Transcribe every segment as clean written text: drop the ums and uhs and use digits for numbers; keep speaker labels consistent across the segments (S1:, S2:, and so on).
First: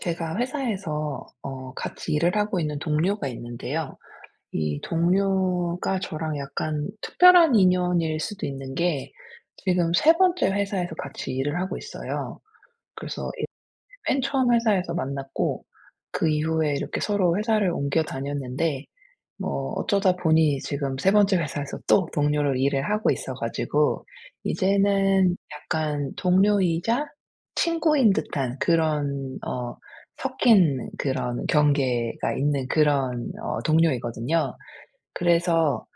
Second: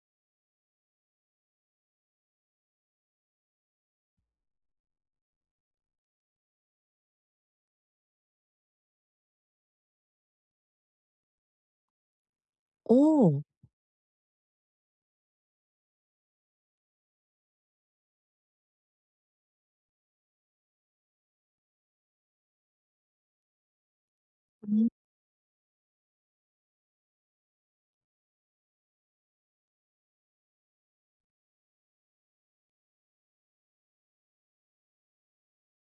S1: 제가 회사에서 같이 일을 하고 있는 동료가 있는데요. 이 동료가 저랑 약간 특별한 인연일 수도 있는 게, 지금 세 번째 회사에서 같이 일을 하고 있어요. 그래서
S2: 오,
S1: 맨 처음 회사에서 만났고, 그 이후에 이렇게 서로 회사를 옮겨 다녔는데, 뭐 어쩌다 보니 지금 세 번째 회사에서 또 동료로 일을 하고 있어 가지고,
S2: 음.
S1: 이제는 약간 동료이자 친구인 듯한 그런 섞인, 그런 경계가 있는 그런 동료이거든요. 그래서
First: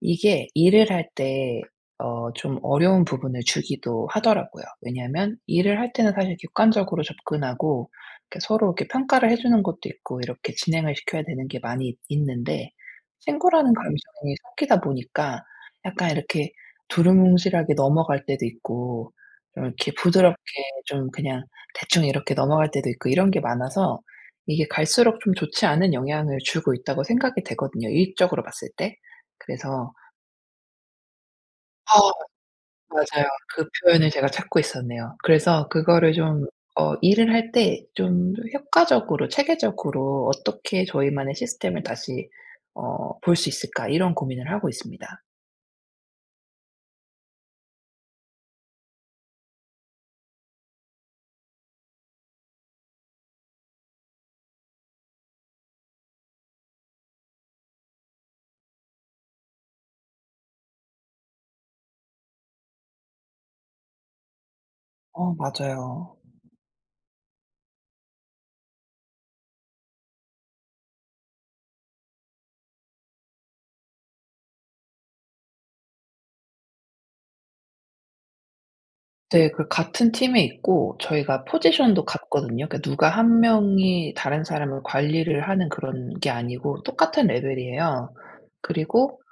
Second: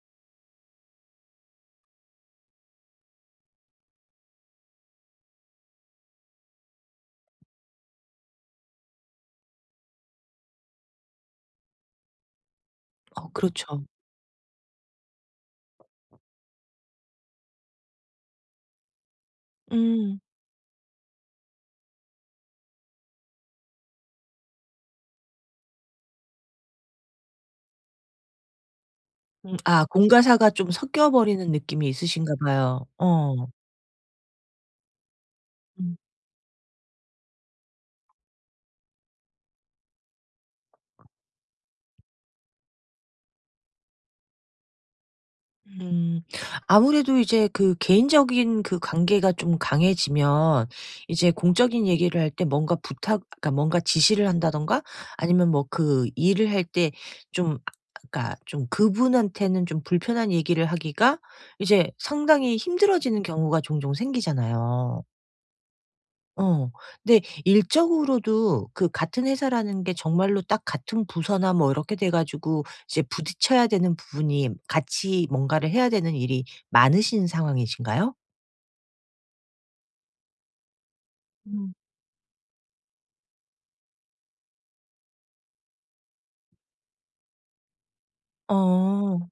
S1: 이게 일을 할 때 좀 어려운 부분을 주기도 하더라고요. 왜냐하면 일을 할 때는 사실 객관적으로 접근하고 이렇게 서로 이렇게 평가를 해 주는 것도 있고, 이렇게 진행을 시켜야 되는 게 많이 있 있는데,
S2: 어,
S1: 친구라는
S2: 그렇죠.
S1: 감정이 섞이다 보니까 약간 이렇게 두루뭉실하게 넘어갈 때도 있고, 좀 이렇게
S2: 음.
S1: 부드럽게 좀 그냥 대충 이렇게 넘어갈 때도 있고, 이런 게 많아서 이게 갈수록 좀 좋지 않은 영향을 주고 있다고 생각이 되거든요, 일적으로 봤을 때.
S2: 아
S1: 그래서,
S2: 공과사가 좀 섞여 버리는 느낌이
S1: 아
S2: 있으신가 봐요.
S1: 맞아요,
S2: 어.
S1: 그 표현을 제가 찾고 있었네요. 그래서
S2: 음.
S1: 그거를 좀 일을 할 때 좀 효과적으로 체계적으로 '어떻게 저희만의 시스템을 다시 볼 수 있을까?' 이런 고민을 하고 있습니다.
S2: 음. 아무래도 이제 그 개인적인 그 관계가 좀 강해지면 이제 공적인 얘기를 할 때 뭔가 부탁 그러니까 뭔가 지시를 한다든가 아니면 뭐 그 일을 할 때 좀 그러니까 좀 그분한테는 좀 불편한 얘기를 하기가 이제 상당히 힘들어지는 경우가 종종 생기잖아요.
S1: 어 맞아요.
S2: 어. 근데 일적으로도 그 같은 회사라는 게 정말로 딱 같은 부서나 뭐 이렇게 돼 가지고 이제 부딪혀야 되는 부분이 같이 뭔가를 해야 되는 일이 많으신 상황이신가요?
S1: 네. 그 같은 팀에 있고 저희가
S2: 음.
S1: 포지션도 같거든요. 그러니까 누가 한 명이 다른 사람을 관리를 하는 그런 게 아니고 똑같은 레벨이에요. 그리고
S2: 어.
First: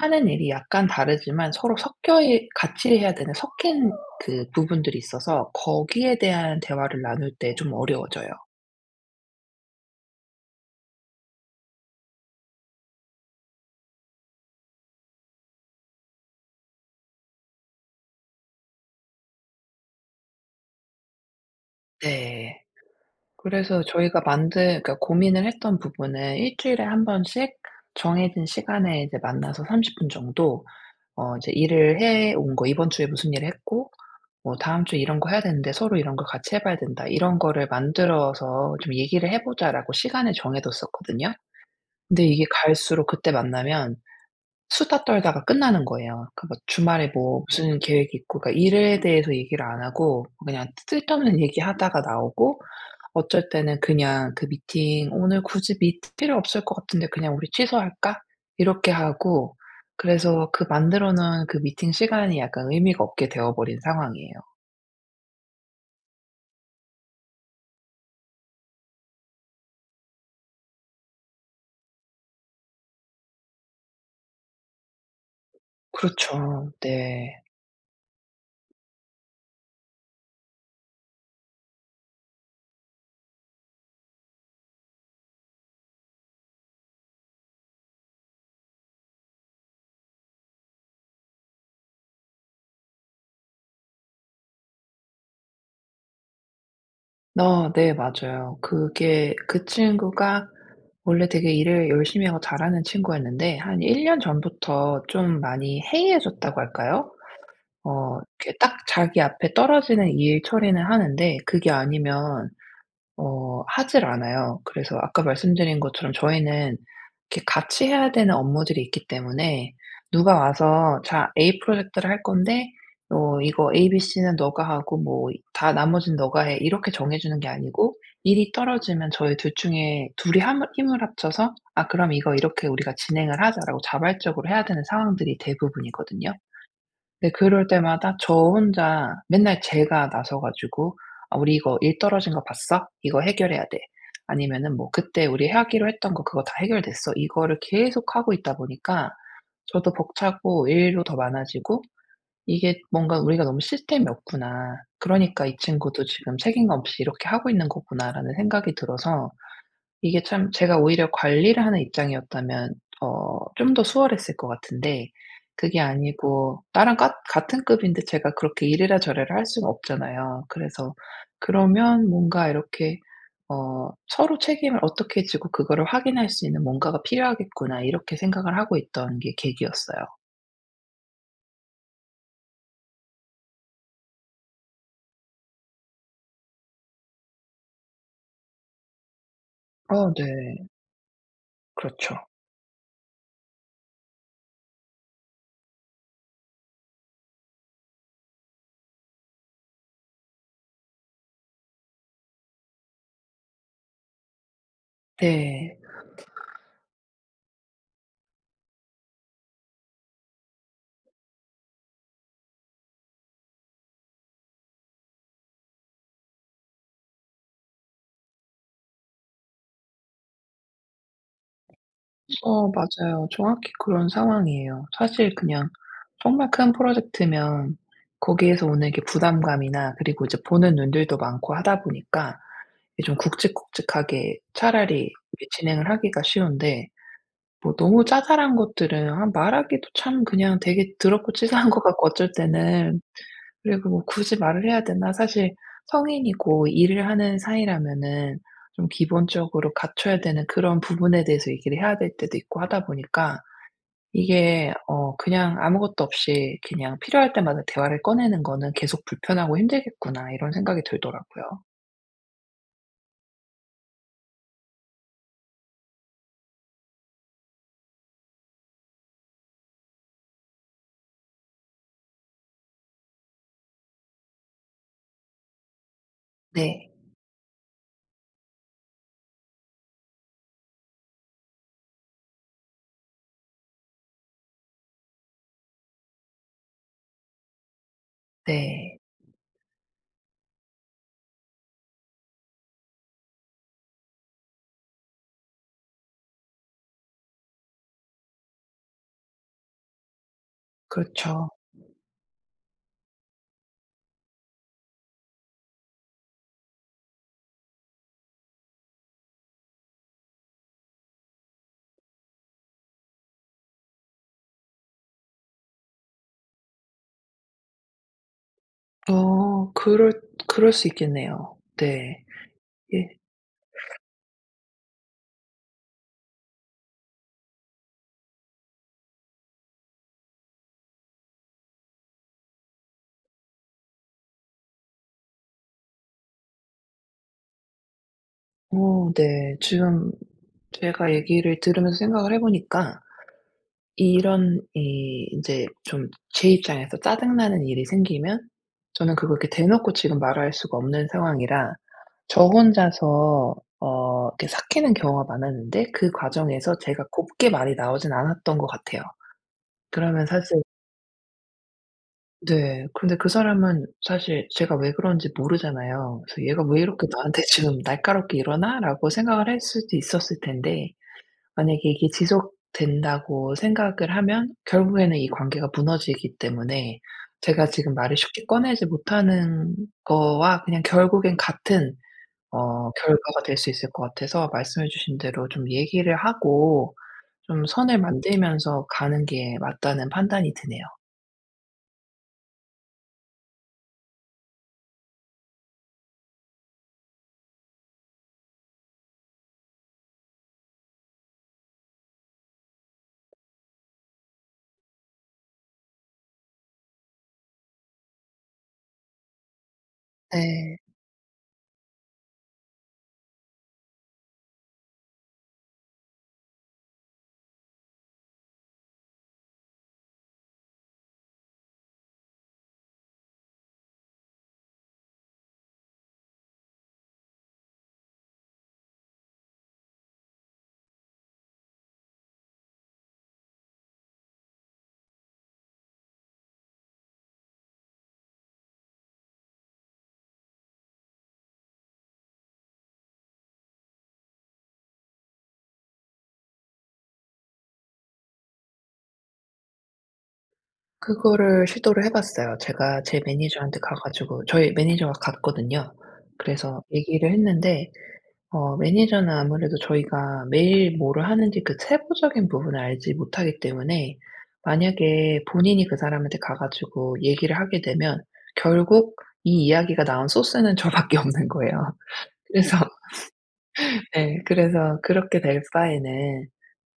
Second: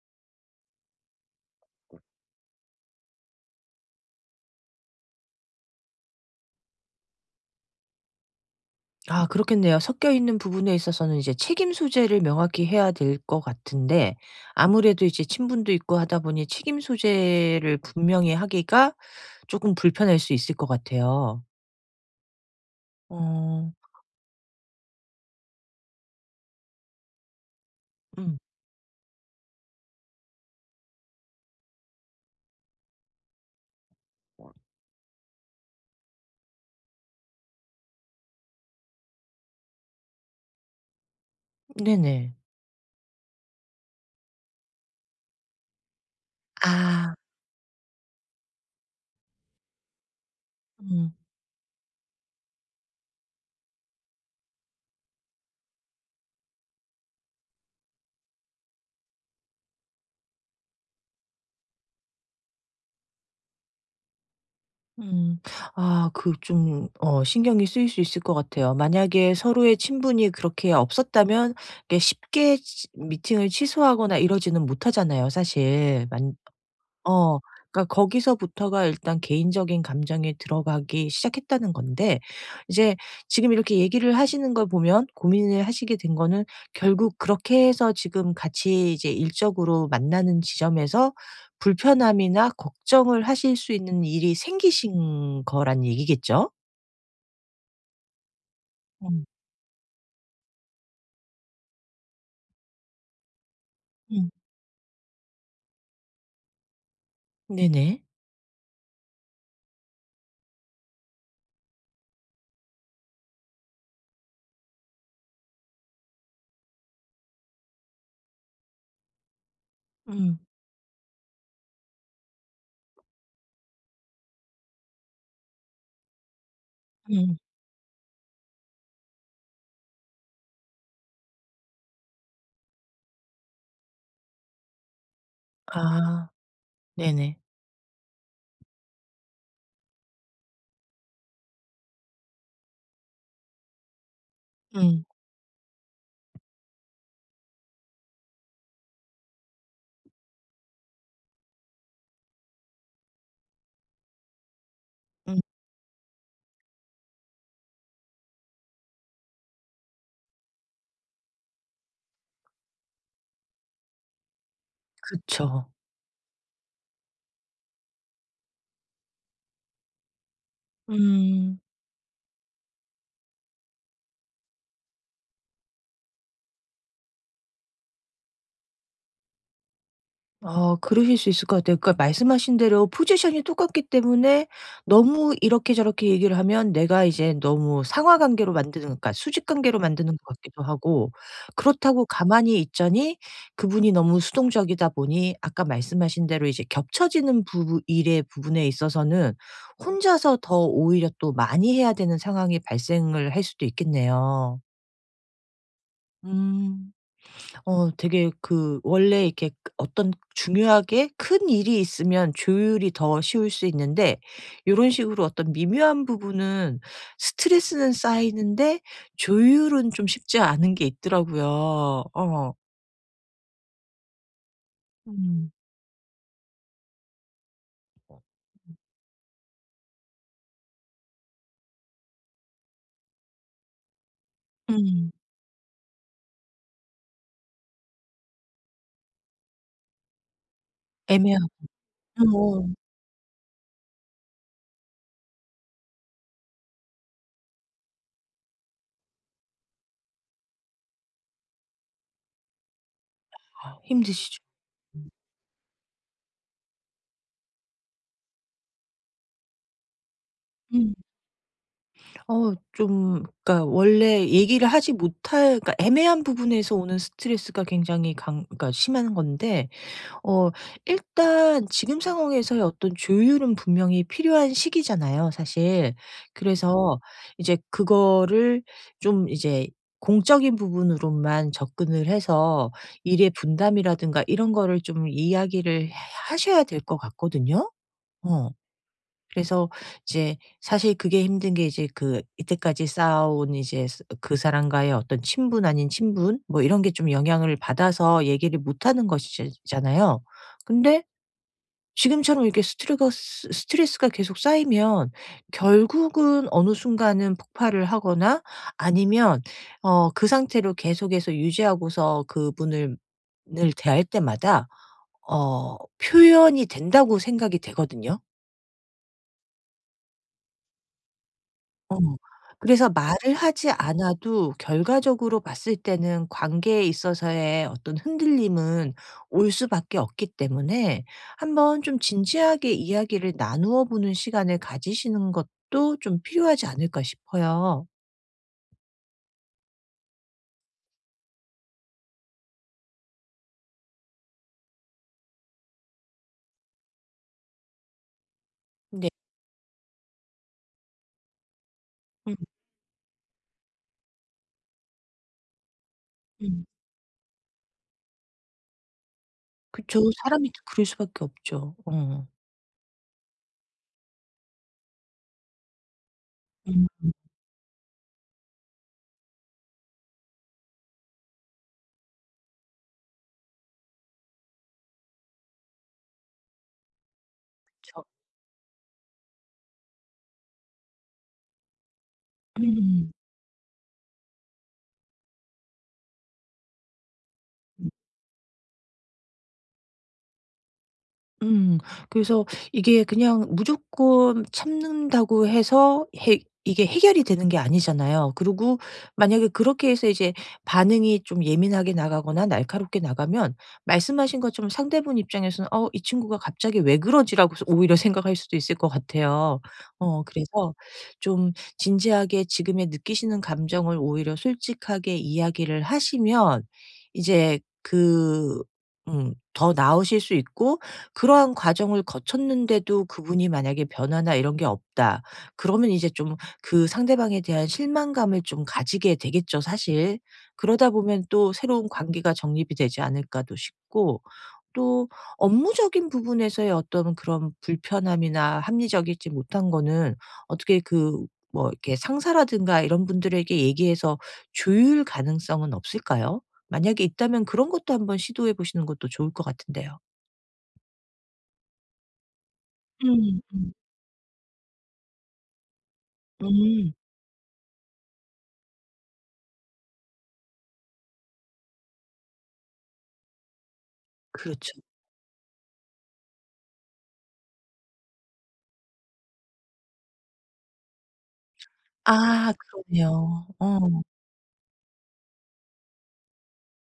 S1: 하는 일이 약간 다르지만 서로 섞여 이 같이 해야 되는, 섞인 그 부분들이 있어서 거기에 대한 대화를 나눌 때 좀 어려워져요.
S2: 아 그렇겠네요. 섞여 있는 부분에 있어서는 이제 책임 소재를 명확히 해야 될 것 같은데 아무래도 이제 친분도 있고 하다 보니 책임 소재를 분명히 하기가 쪼끔 불편할 수 있을 것 같아요.
S1: 네.
S2: 어.
S1: 그래서 저희가 만든, 그러니까 고민을 했던 부분은, 일 주일에 한 번씩
S2: 음.
S1: 정해진 시간에 이제 만나서 30분 정도 이제 일을 해온 거, "이번 주에 무슨 일을 했고 뭐 다음 주에 이런 거 해야 되는데 서로 이런 걸 같이 해 봐야 된다." 이런 거를 만들어서 좀 "얘기를 해 보자."라고 시간을 정해 뒀었거든요. 근데
S2: 네네.
S1: 이게 갈수록 그때 만나면 수다 떨다가 끝나는 거예요. 그러니까 뭐 주말에
S2: 아.
S1: 뭐 무슨 계획이 있고, 그러니까 일에 대해서 얘기를 안 하고 그냥
S2: 음.
S1: 쓸데없는 얘기하다가 나오고, 어쩔 때는 그냥 그 미팅, '오늘 굳이 미팅 필요 없을 것 같은데 그냥 우리 취소할까?' 이렇게 하고. 그래서 그 만들어 놓은 그 미팅 시간이 약간 의미가 없게 되어 버린 상황이에요.
S2: 음. 아 그 좀 신경이 쓰일 수 있을 것 같아요. 만약에 서로의 친분이 그렇게 없었다면 이게 쉽게 치 미팅을 취소하거나 이러지는 못하잖아요 사실. 만
S1: 그렇죠.
S2: 어.
S1: 네.
S2: 그러니까 거기서부터가 일단 개인적인 감정에 들어가기 시작했다는 건데 이제 지금 이렇게 얘기를 하시는 걸 보면 고민을 하시게 된 거는 결국 그렇게 해서 지금 같이 이제 일적으로 만나는 지점에서 불편함이나 걱정을 하실 수 있는 일이 생기신 거란 얘기겠죠?
S1: 어 네, 맞아요.
S2: 음.
S1: 그게, 그 친구가 원래 되게 일을 열심히 하고 잘하는 친구였는데 한 1년
S2: 음.
S1: 전부터 좀 많이 해이해졌다고 할까요?
S2: 네네.
S1: 이렇게 딱 자기 앞에 떨어지는 일 처리는 하는데, 그게 아니면 하질 않아요. 그래서 아까 말씀드린 것처럼 저희는 이렇게 같이 해야 되는 업무들이 있기 때문에,
S2: 음.
S1: 누가 와서 "자, A 프로젝트를 할 건데 이거 A, B, C는 너가 하고 뭐 다 나머지는 너가 해." 이렇게 정해
S2: 음.
S1: 주는 게 아니고, 일이 떨어지면 저희 둘 중에 둘이 함 힘을 합쳐서 "아, 그럼 이거 이렇게 우리가 진행을 하자."라고 자발적으로 해야 되는 상황들이
S2: 아.
S1: 대부분이거든요. 근데
S2: 네네.
S1: 그럴 때마다 저 혼자 맨날 제가 나서 가지고, "아 우리 이거 일 떨어진 거 봤어? 이거 해결해야 돼." 아니면은 뭐
S2: 음.
S1: "그때 우리 하기로 했던 거 그거 다 해결됐어?" 이거를 계속 하고 있다 보니까 저도 벅차고 일도 더 많아지고, 이게 뭔가 '우리가 너무 시스템이 없구나.
S2: 음.
S1: 그러니까 이 친구도 지금 책임감 없이 이렇게 하고 있는 거구나.'라는 생각이 들어서. 이게 참, 제가 오히려 관리를 하는 입장이었다면 좀 더 수월했을 것 같은데,
S2: 그쵸.
S1: 그게 아니고 나랑 같 같은 급인데 제가 그렇게 이래라 저래라 할 수는 없잖아요. 그래서
S2: 음.
S1: 그러면 뭔가 이렇게 '서로 책임을 어떻게 지고 그거를 확인할 수 있는 뭔가가 필요하겠구나.' 이렇게 생각을 하고 있던 게 계기였어요.
S2: 아 그러실 수 있을 것 같아요. 그러니까 말씀하신 대로 포지션이 똑같기 때문에 너무 이렇게 저렇게 얘기를 하면 내가 이제 너무 상하 관계로 만드는 그러니까 수직 관계로 만드는
S1: 어
S2: 것
S1: 네.
S2: 같기도 하고 그렇다고
S1: 그렇죠.
S2: 가만히 있자니 그분이 너무 수동적이다 보니 아까 말씀하신 대로 이제 겹쳐지는 부부 일의 부분에 있어서는 혼자서 더 오히려 또 많이 해야 되는 상황이 발생을 할 수도 있겠네요.
S1: 네.
S2: 음. 되게 그 원래 이렇게 어떤 중요하게 큰 일이 있으면 조율이 더 쉬울 수 있는데 이런 식으로 어떤 미묘한 부분은 스트레스는 쌓이는데 조율은 좀 쉽지 않은 게 있더라고요. 어.
S1: 어 맞아요. 정확히 그런 상황이에요. 사실
S2: 음.
S1: 그냥, 정말 큰 프로젝트면 거기에서 오는 게 부담감이나 그리고 이제 보는 눈들도 많고 하다 보니까 이게 좀 굵직굵직하게,
S2: 음.
S1: 차라리 이게 진행을 하기가 쉬운데, 뭐 너무 자잘한 것들은, 아 말하기도 참 그냥 되게 더럽고
S2: 애매하고
S1: 치사한 것 같고 어쩔 때는. 그리고 뭐 '굳이 말을 해야 되나?' 사실 성인이고 일을 하는 사이라면은 좀 기본적으로 갖춰야 되는 그런 부분에 대해서 얘기를 해야 될 때도 있고 하다 보니까,
S2: 힘드시죠.
S1: 이게 그냥 아무것도 없이 그냥 필요할 때마다 대화를 꺼내는 거는 '계속 불편하고 힘들겠구나.' 이런 생각이
S2: 음.
S1: 들더라고요.
S2: 좀 그니까 원래 얘기를 하지 못할 그러니까 애매한 부분에서 오는 스트레스가 굉장히 강 그러니까 심한 건데 어 일단 지금 상황에서의 어떤 조율은 분명히 필요한 시기잖아요 사실.
S1: 네.
S2: 그래서 이제 그거를 좀 이제 공적인 부분으로만 접근을 해서 일의 분담이라든가 이런 거를 좀 이야기를 하셔야 될 것 같거든요. 어.
S1: 네.
S2: 그래서 이제 사실 그게 힘든 게 이제 그 이때까지 쌓아온 이제 스 그 사람과의 어떤 친분 아닌 친분 뭐 이런 게 좀 영향을 받아서 얘기를 못 하는 것이 잖아요. 근데
S1: 그렇죠.
S2: 지금처럼 이렇게 스트레스 스트레스가 계속 쌓이면 결국은 어느 순간은 폭발을 하거나 아니면 그 상태로 계속해서 유지하고서 그분을 을 대할 때마다 표현이 된다고 생각이 되거든요.
S1: 어 그럴 수 있겠네요.
S2: 어.
S1: 네.
S2: 그래서
S1: 예.
S2: 말을 하지 않아도 결과적으로 봤을 때는 관계에 있어서의 어떤 흔들림은 올 수밖에 없기 때문에 한번 좀 진지하게 이야기를 나누어 보는 시간을 가지시는 것도 좀 필요하지 않을까 싶어요.
S1: 어 네. 지금 제가 얘기를 들으면서 생각을 해 보니까, 이런 이 인제 좀 제 입장에서 짜증나는 일이 생기면
S2: 네.
S1: 저는 그걸 이렇게 대놓고 지금 말할 수가 없는 상황이라
S2: 음
S1: 저 혼자서 이렇게 삭히는 경우가 많았는데, 그
S2: 음.
S1: 과정에서 제가 곱게 말이 나오진 않았던 것 같아요.
S2: 그쵸.
S1: 그러면
S2: 사람이 다
S1: 사실,
S2: 그럴 수밖에 없죠. 어.
S1: 네. 근데 그 사람은 사실 제가 왜 그런지 모르잖아요. 그래서 '얘가 왜
S2: 음.
S1: 이렇게 나한테 지금 날카롭게 이러나?'라고 생각을 할 수도 있었을 텐데, 만약에 이게 지속된다고 생각을 하면 결국에는 이 관계가 무너지기 때문에, 제가 지금
S2: 저,
S1: 말을 쉽게 꺼내지 못하는 거와 그냥 결국엔 같은
S2: 음
S1: 결과가 될 수 있을 것 같아서, 말씀해 주신 대로 좀 얘기를 하고 좀 선을 만들면서 가는 게 맞다는 판단이 드네요.
S2: 음. 그래서 이게 그냥 무조건 참는다고 해서 해 이게 해결이 되는 게 아니잖아요. 그리고 만약에 그렇게 해서 이제 반응이 좀 예민하게 나가거나 날카롭게 나가면 말씀하신 것처럼 상대분 입장에서는 '어 이 친구가 갑자기 왜 그러지?'라고 서 오히려 생각할 수도 있을 것 같아요. 그래서
S1: 네.
S2: 좀 진지하게 지금의 느끼시는 감정을 오히려 솔직하게 이야기를 하시면 이제 그 더 나으실 수 있고 그러한 과정을 거쳤는데도 그분이 만약에 변화나 이런 게 없다. 그러면 이제 좀 그 상대방에 대한 실망감을 좀 가지게 되겠죠, 사실. 그러다 보면 또 새로운 관계가 정립이 되지 않을까도 싶고 또 업무적인 부분에서의 어떤 그런 불편함이나 합리적이지 못한 거는 어떻게 그 뭐 이렇게 상사라든가 이런 분들에게 얘기해서 조율 가능성은 없을까요? 만약에 있다면 그런 것도 한번 시도해 보시는 것도 좋을 것 같은데요.
S1: 그거를 시도를 해 봤어요. 제가 제
S2: 음. 음.
S1: 매니저한테 가 가지고, 저희 매니저가 갔거든요. 그래서
S2: 음.
S1: 얘기를 했는데, 매니저는 아무래도 저희가 매일 뭐를 하는지 그 세부적인 부분을 알지 못하기 때문에
S2: 그렇죠.
S1: 만약에 본인이 그 사람한테 가 가지고 얘기를 하게 되면, 결국 이 이야기가 나온 소스는 저밖에 없는 거예요.
S2: 아
S1: 그래서,
S2: 그러네요. 어.
S1: 네, 그래서 "그렇게 될 바에는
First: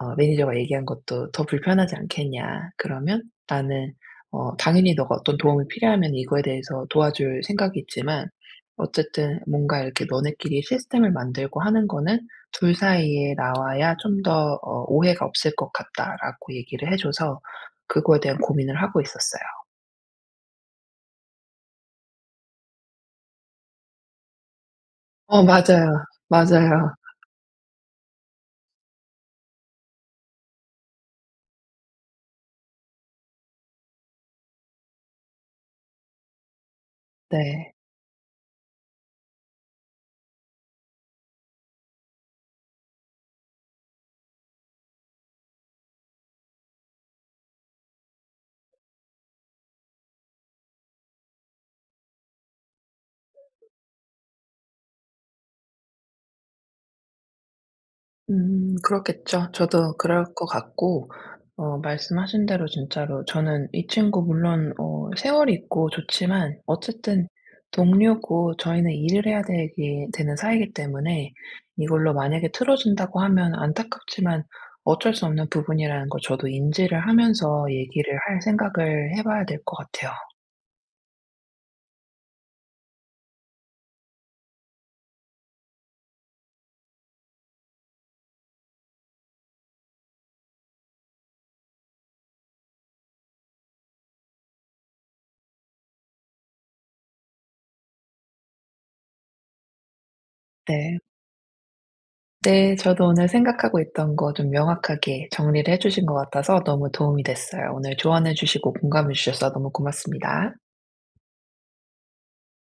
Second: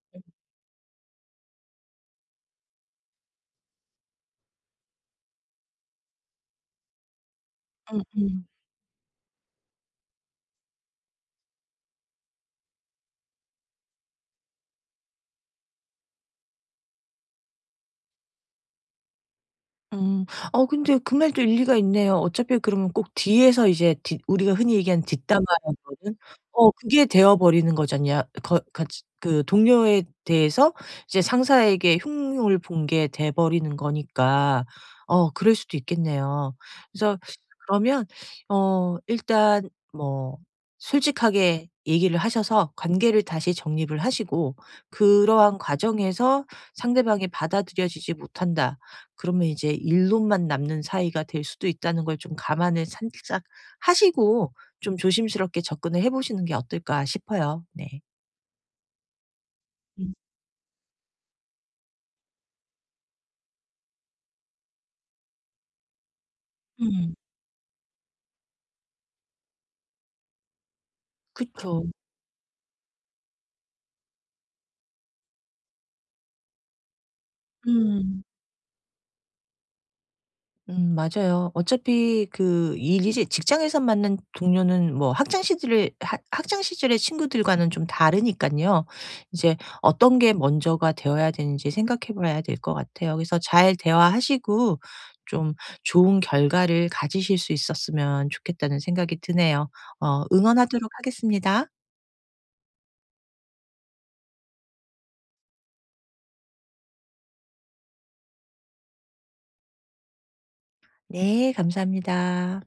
S1: 매니저가 얘기한 것도 더 불편하지 않겠냐. 그러면 나는 당연히 너가 어떤 도움이 필요하면 이거에 대해서 도와줄 생각이 있지만,
S2: 음음.
S1: 어쨌든 뭔가 이렇게 너네끼리 시스템을 만들고 하는 거는 둘 사이에 나와야 좀 더 오해가 없을 것 같다."라고 얘기를 해 줘서 그거에 대한 고민을 하고 있었어요.
S2: 음. 근데 그 말도 일리가 있네요. 어차피 그러면 꼭 뒤에서 이제 뒷 우리가 흔히 얘기하는
S1: 어
S2: 뒷담화라는
S1: 맞아요.
S2: 거는
S1: 맞아요.
S2: 그게 되어 버리는 거잖냐. 거 같이 그 동료에 대해서 이제 상사에게 흉흉을 본 게 돼 버리는 거니까 그럴 수도 있겠네요. 그래서
S1: 네.
S2: 그러면 일단 뭐 솔직하게 얘기를 하셔서 관계를 다시 정립을 하시고 그러한 과정에서 상대방이 받아들여지지 못한다. 그러면 이제 일론만 남는 사이가 될 수도 있다는 걸 좀 감안을 살짝 하시고 좀 조심스럽게 접근을 해 보시는 게 어떨까 싶어요. 네.
S1: 그렇겠죠. 저도
S2: 음.
S1: 그럴 것 같고. 어 말씀하신 대로 진짜로 저는 이 친구, 물론 세월이 있고 좋지만
S2: 음.
S1: 어쨌든 동료고 저희는 일을 해야 되기 되는 사이이기 때문에,
S2: 그쵸.
S1: 이걸로 만약에 틀어진다고 하면 안타깝지만 어쩔 수 없는 부분이라는 걸 저도 인지를 하면서 얘기를
S2: 음.
S1: 할 생각을 해 봐야 될 것 같아요.
S2: 맞아요. 어차피 그 일 이제 직장에서 만난 동료는 뭐 학창 시절의 학 학창 시절의 친구들과는 좀 다르니까요 이제 어떤 게 먼저가 되어야 되는지 생각해 봐야 될 것 같아요. 그래서 잘 대화하시고 좀 좋은 결과를 가지실 수 있었으면 좋겠다는 생각이 드네요. 응원하도록
S1: 네.
S2: 하겠습니다.
S1: 네. 저도 오늘 생각하고 있던 거 좀 명확하게 정리를 해 주신 것 같아서 너무 도움이 됐어요. 오늘 조언해 주시고 공감해 주셔서 너무 고맙습니다.
S2: 네 감사합니다.